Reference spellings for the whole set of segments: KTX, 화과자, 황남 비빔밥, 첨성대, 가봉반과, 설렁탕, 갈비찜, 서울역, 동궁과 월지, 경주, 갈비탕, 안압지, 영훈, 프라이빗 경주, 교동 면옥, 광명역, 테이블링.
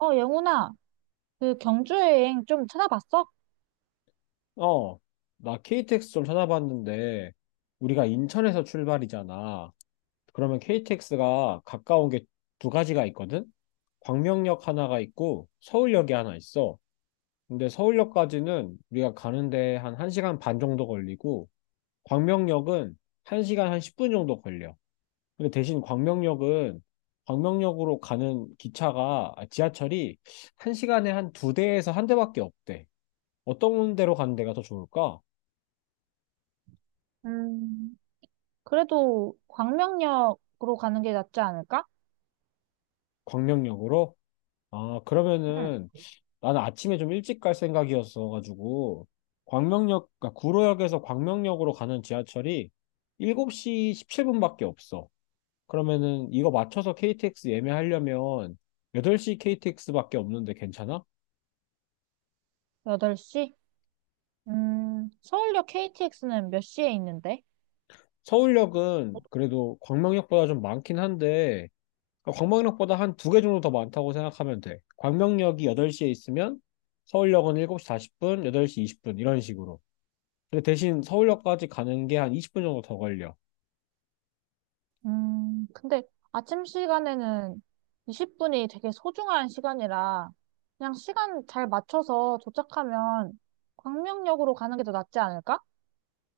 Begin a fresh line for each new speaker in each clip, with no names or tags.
어, 영훈아, 그 경주 여행 좀 찾아봤어?
어, 나 KTX 좀 찾아봤는데, 우리가 인천에서 출발이잖아. 그러면 KTX가 가까운 게 두 가지가 있거든? 광명역 하나가 있고, 서울역이 하나 있어. 근데 서울역까지는 우리가 가는데 한 1시간 반 정도 걸리고, 광명역은 1시간 한 10분 정도 걸려. 근데 대신 광명역은, 광명역으로 가는 지하철이 1시간에 한 두 대에서 한 대밖에 없대. 어떤 데로 가는 데가 더 좋을까?
음, 그래도 광명역으로 가는 게 낫지 않을까?
광명역으로? 아,
응.
그러면은 나는 아침에 좀 일찍 갈 생각이었어가지고 광명역, 그러니까 구로역에서 광명역으로 가는 지하철이 7시 17분밖에 없어. 그러면은 이거 맞춰서 KTX 예매하려면 8시 KTX밖에 없는데 괜찮아?
8시? 서울역 KTX는 몇 시에 있는데?
서울역은 그래도 광명역보다 좀 많긴 한데 그러니까 광명역보다 한 두 개 정도 더 많다고 생각하면 돼. 광명역이 8시에 있으면 서울역은 7시 40분, 8시 20분 이런 식으로. 근데 대신 서울역까지 가는 게 한 20분 정도 더 걸려.
근데 아침 시간에는 20분이 되게 소중한 시간이라 그냥 시간 잘 맞춰서 도착하면 광명역으로 가는 게 더 낫지 않을까?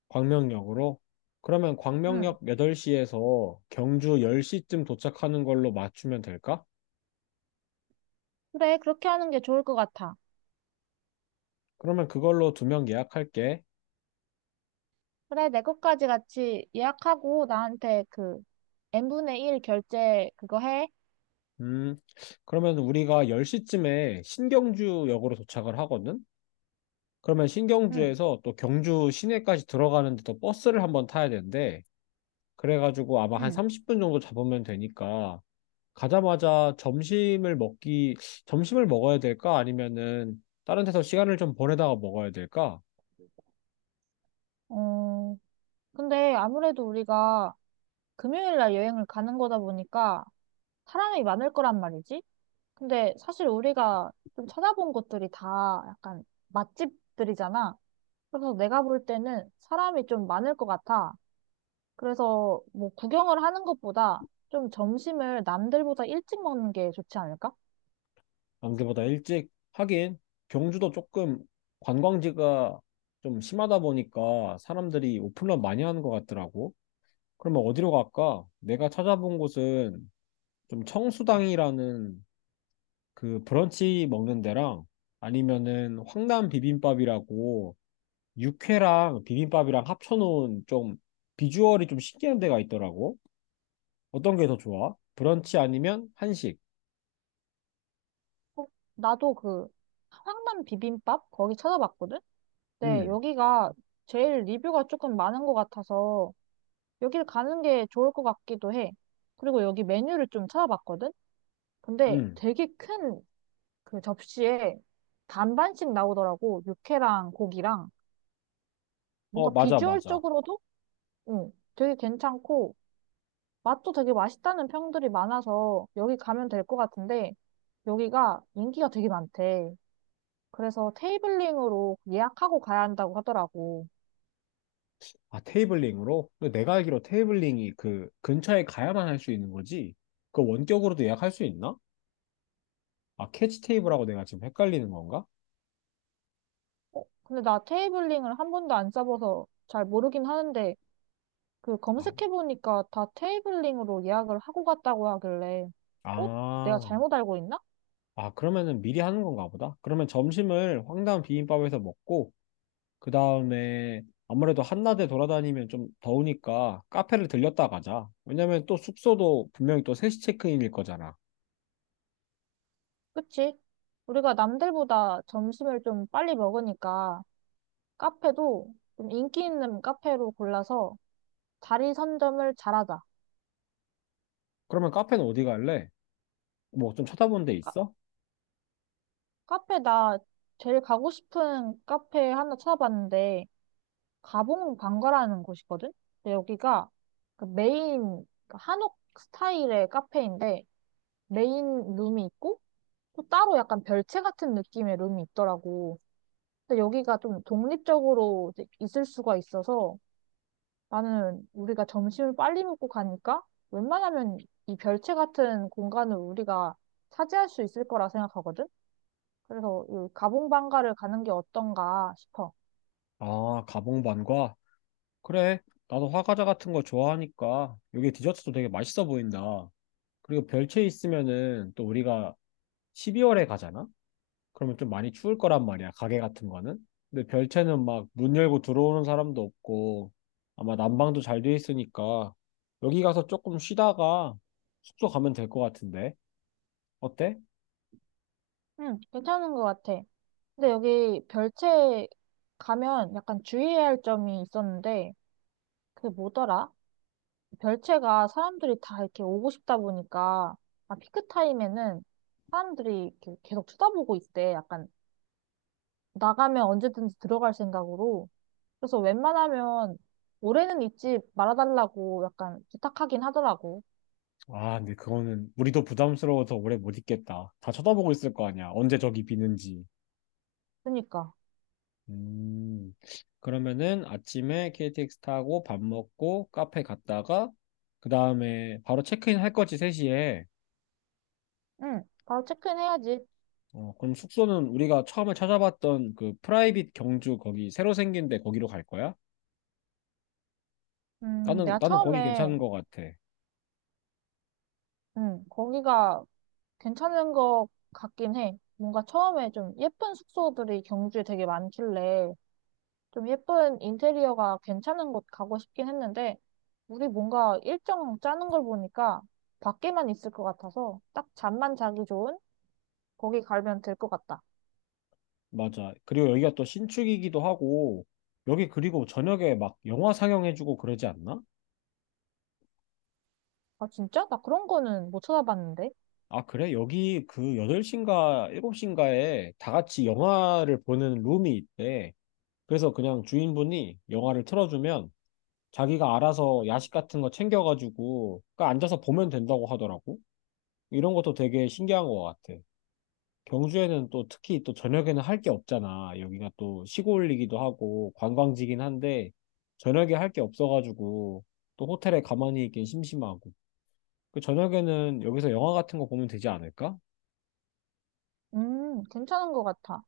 광명역으로. 그러면
응.
광명역 8시에서 경주 10시쯤 도착하는 걸로 맞추면 될까?
그래, 그렇게 하는 게 좋을 것 같아.
그러면 그걸로 두 명 예약할게.
그래, 내 것까지 같이 예약하고 나한테 그 n분의 1 결제 그거 해.
음, 그러면 우리가 10시쯤에 신경주역으로 도착을 하거든? 그러면
응,
신경주에서 또 경주 시내까지 들어가는데 또 버스를 한번 타야 되는데, 그래가지고 아마 한
응,
30분 정도 잡으면 되니까 가자마자 점심을 먹어야 될까? 아니면은 다른 데서 시간을 좀 보내다가 먹어야 될까?
어, 근데 아무래도 우리가 금요일 날 여행을 가는 거다 보니까 사람이 많을 거란 말이지. 근데 사실 우리가 좀 찾아본 곳들이 다 약간 맛집들이잖아. 그래서 내가 볼 때는 사람이 좀 많을 것 같아. 그래서 뭐 구경을 하는 것보다 좀 점심을 남들보다 일찍 먹는 게 좋지 않을까?
남들보다 일찍 하긴 경주도 조금 관광지가 좀 심하다 보니까 사람들이 오픈런 많이 하는 것 같더라고. 그러면 어디로 갈까? 내가 찾아본 곳은 좀 청수당이라는 그 브런치 먹는 데랑 아니면은 황남 비빔밥이라고 육회랑 비빔밥이랑 합쳐놓은 좀 비주얼이 좀 신기한 데가 있더라고. 어떤 게 더 좋아? 브런치 아니면 한식?
어, 나도 그 황남 비빔밥 거기 찾아봤거든? 네,
음,
여기가 제일 리뷰가 조금 많은 것 같아서 여기를 가는 게 좋을 것 같기도 해. 그리고 여기 메뉴를 좀 찾아봤거든? 근데
음.
되게 큰 그 접시에 반반씩 나오더라고. 육회랑 고기랑.
어,
뭔가
맞아, 맞아.
비주얼적으로도 응, 되게 괜찮고 맛도 되게 맛있다는 평들이 많아서 여기 가면 될 것 같은데 여기가 인기가 되게 많대. 그래서 테이블링으로 예약하고 가야 한다고 하더라고.
아, 테이블링으로? 근데 내가 알기로 테이블링이 그 근처에 가야만 할 수 있는 거지? 그 원격으로도 예약할 수 있나? 아, 캐치 테이블하고 내가 지금 헷갈리는 건가?
어, 근데 나 테이블링을 한 번도 안 써봐서 잘 모르긴 하는데, 그
아,
검색해보니까 다 테이블링으로 예약을 하고 갔다고 하길래, 어? 내가
아,
잘못 알고 있나?
아, 그러면은 미리 하는 건가 보다. 그러면 점심을 황당 비빔밥에서 먹고, 그 다음에 아무래도 한낮에 돌아다니면 좀 더우니까 카페를 들렸다 가자. 왜냐면 또 숙소도 분명히 또 3시 체크인일 거잖아.
그치? 우리가 남들보다 점심을 좀 빨리 먹으니까 카페도 좀 인기 있는 카페로 골라서 자리 선점을 잘하자.
그러면 카페는 어디 갈래? 뭐 좀 찾아본 데
카,
있어?
카페 나 제일 가고 싶은 카페 하나 찾아봤는데, 가봉 방가라는 곳이거든? 근데 여기가 그 메인 그 한옥 스타일의 카페인데 메인 룸이 있고 또 따로 약간 별채 같은 느낌의 룸이 있더라고. 근데 여기가 좀 독립적으로 이제 있을 수가 있어서 나는 우리가 점심을 빨리 먹고 가니까 웬만하면 이 별채 같은 공간을 우리가 차지할 수 있을 거라 생각하거든? 그래서 이 가봉 방가를 가는 게 어떤가 싶어.
아, 가봉반과? 그래. 나도 화과자 같은 거 좋아하니까 여기 디저트도 되게 맛있어 보인다. 그리고 별채 있으면은 또 우리가 12월에 가잖아? 그러면 좀 많이 추울 거란 말이야, 가게 같은 거는. 근데 별채는 막 문 열고 들어오는 사람도 없고 아마 난방도 잘 돼 있으니까 여기 가서 조금 쉬다가 숙소 가면 될 것 같은데. 어때?
응, 괜찮은 것 같아. 근데 여기 별채 가면 약간 주의해야 할 점이 있었는데, 그게 뭐더라? 별채가 사람들이 다 이렇게 오고 싶다 보니까, 아, 피크 타임에는 사람들이 이렇게 계속 쳐다보고 있대. 약간 나가면 언제든지 들어갈 생각으로. 그래서 웬만하면 올해는 잊지 말아달라고 약간 부탁하긴 하더라고.
아, 근데 그거는 우리도 부담스러워서 오래 못 있겠다. 다 쳐다보고 있을 거 아니야. 언제 저기 비는지.
그러니까.
음, 그러면은 아침에 KTX 타고 밥 먹고 카페 갔다가 그 다음에 바로 체크인 할 거지 3시에.
응, 바로 체크인 해야지.
어, 그럼 숙소는 우리가 처음에 찾아봤던 그 프라이빗 경주 거기 새로 생긴 데 거기로 갈 거야? 나는
내가
나는 거기
처음에,
괜찮은 것 같아.
거기가 괜찮은 것 같긴 해. 뭔가 처음에 좀 예쁜 숙소들이 경주에 되게 많길래 좀 예쁜 인테리어가 괜찮은 곳 가고 싶긴 했는데 우리 뭔가 일정 짜는 걸 보니까 밖에만 있을 것 같아서 딱 잠만 자기 좋은 거기 가면 될 것 같다.
맞아. 그리고 여기가 또 신축이기도 하고 여기 그리고 저녁에 막 영화 상영해주고 그러지 않나?
아, 진짜? 나 그런 거는 못 찾아봤는데.
아, 그래? 여기 그 8시인가 7시인가에 다 같이 영화를 보는 룸이 있대. 그래서 그냥 주인분이 영화를 틀어주면 자기가 알아서 야식 같은 거 챙겨가지고 그 앉아서 보면 된다고 하더라고. 이런 것도 되게 신기한 것 같아. 경주에는 또 특히 또 저녁에는 할 게 없잖아. 여기가 또 시골이기도 하고 관광지긴 한데 저녁에 할 게 없어가지고 또 호텔에 가만히 있긴 심심하고. 그 저녁에는 여기서 영화 같은 거 보면 되지 않을까?
괜찮은 것 같아.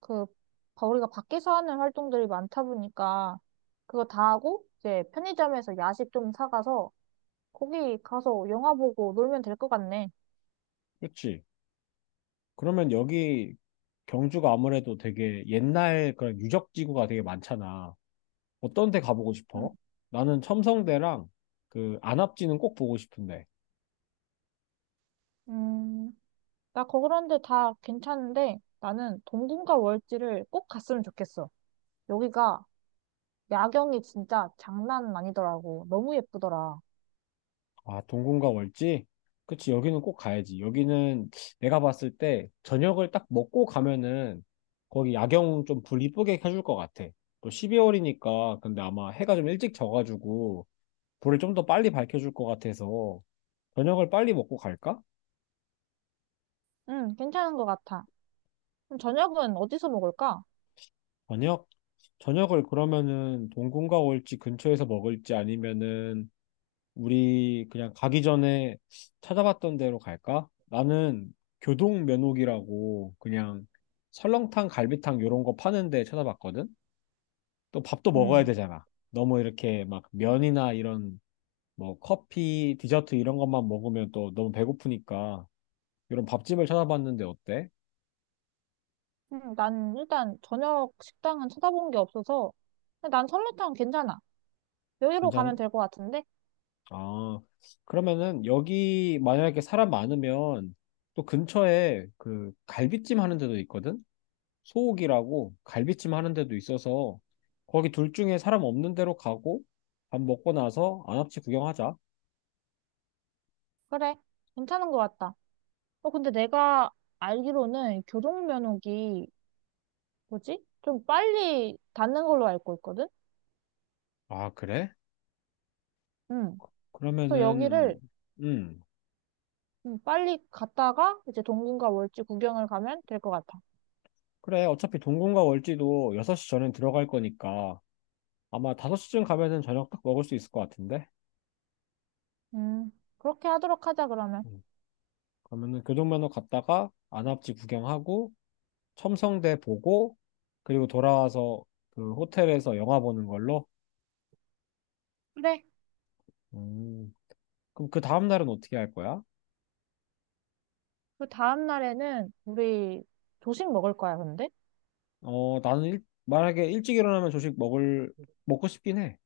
그, 우리가 밖에서 하는 활동들이 많다 보니까, 그거 다 하고, 이제 편의점에서 야식 좀 사가서 거기 가서 영화 보고 놀면 될 것 같네.
그렇지. 그러면 여기 경주가 아무래도 되게 옛날 그런 유적지구가 되게 많잖아. 어떤 데 가보고
응.
싶어? 나는 첨성대랑 그 안압지는 꼭 보고 싶은데.
음, 그런데 다 괜찮은데 나는 동궁과 월지를 꼭 갔으면 좋겠어. 여기가 야경이 진짜 장난 아니더라고. 너무 예쁘더라.
아, 동궁과 월지? 그치, 여기는 꼭 가야지. 여기는 내가 봤을 때 저녁을 딱 먹고 가면은 거기 야경 좀 불 이쁘게 켜줄 것 같아. 또 12월이니까 근데 아마 해가 좀 일찍 져가지고 불을 좀 더 빨리 밝혀줄 것 같아서 저녁을 빨리 먹고 갈까?
응, 괜찮은 것 같아. 그럼 저녁은 어디서 먹을까?
저녁? 저녁을 그러면은 동궁과 월지 근처에서 먹을지 아니면은 우리 그냥 가기 전에 찾아봤던 데로 갈까? 나는 교동 면옥이라고 그냥 설렁탕, 갈비탕 요런 거 파는 데 찾아봤거든? 또 밥도 먹어야
응.
되잖아. 너무 이렇게 막 면이나 이런 뭐 커피, 디저트 이런 것만 먹으면 또 너무 배고프니까 이런 밥집을 찾아봤는데 어때?
난 일단 저녁 식당은 찾아본 게 없어서 근데 난 설렁탕 괜찮아. 여기로 가면
괜찮?
될 것 같은데?
아, 그러면은 여기 만약에 사람 많으면 또 근처에 그 갈비찜 하는 데도 있거든? 소옥이라고 갈비찜 하는 데도 있어서 거기 둘 중에 사람 없는 데로 가고 밥 먹고 나서 안압지 구경하자.
그래, 괜찮은 것 같다. 어, 근데 내가 알기로는 교동면옥이 뭐지? 좀 빨리 닿는 걸로 알고 있거든?
아, 그래?
응. 그래서
그러면은,
여기를
음,
빨리 갔다가 이제 동궁과 월지 구경을 가면 될 것 같아.
그래. 어차피 동궁과 월지도 6시 전엔 들어갈 거니까 아마 5시쯤 가면은 저녁 딱 먹을 수 있을 것 같은데?
음, 그렇게 하도록 하자, 그러면.
음, 그러면은 교동면허 갔다가 안압지 구경하고 첨성대 보고 그리고 돌아와서 그 호텔에서 영화 보는 걸로?
그래.
음, 그럼 그 다음날은 어떻게 할 거야?
그 다음 날에는 우리 조식 먹을 거야, 근데?
어, 나는 만약에 일찍 일어나면 조식 먹고 싶긴 해.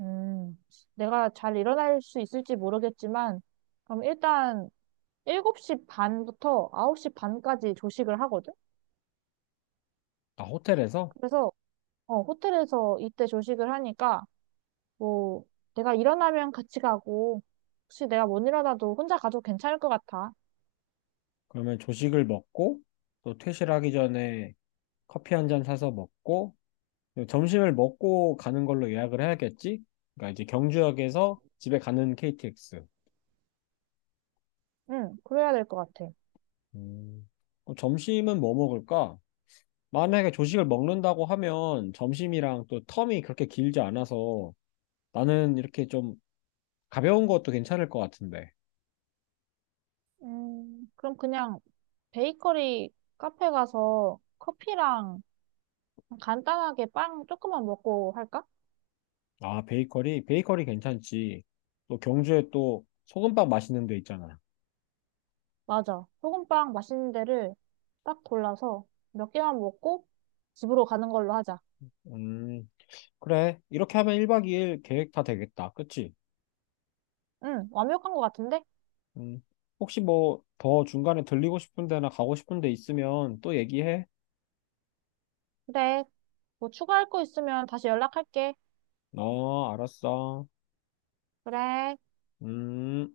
음, 내가 잘 일어날 수 있을지 모르겠지만, 그럼 일단 7시 반부터 9시 반까지 조식을 하거든?
나 호텔에서?
그래서, 호텔에서 이때 조식을 하니까, 뭐, 내가 일어나면 같이 가고, 혹시 내가 못 일어나도 혼자 가도 괜찮을 것 같아.
그러면 조식을 먹고, 또 퇴실하기 전에 커피 한 잔 사서 먹고, 그리고 점심을 먹고 가는 걸로 예약을 해야겠지? 그러니까 이제 경주역에서 집에 가는 KTX.
응, 그래야 될 것 같아.
음. 점심은 뭐 먹을까? 만약에 조식을 먹는다고 하면 점심이랑 또 텀이 그렇게 길지 않아서 나는 이렇게 좀 가벼운 것도 괜찮을 것 같은데.
그럼 그냥 베이커리 카페 가서 커피랑 간단하게 빵 조금만 먹고 할까?
아, 베이커리? 베이커리 괜찮지. 또 경주에 또 소금빵 맛있는 데 있잖아.
맞아. 소금빵 맛있는 데를 딱 골라서 몇 개만 먹고 집으로 가는 걸로 하자.
음, 그래. 이렇게 하면 1박 2일 계획 다 되겠다. 그치?
응, 완벽한 것 같은데?
음, 혹시 뭐 더 중간에 들리고 싶은 데나 가고 싶은 데 있으면 또 얘기해.
그래. 뭐 추가할 거 있으면 다시 연락할게.
어, 알았어.
그래.
음.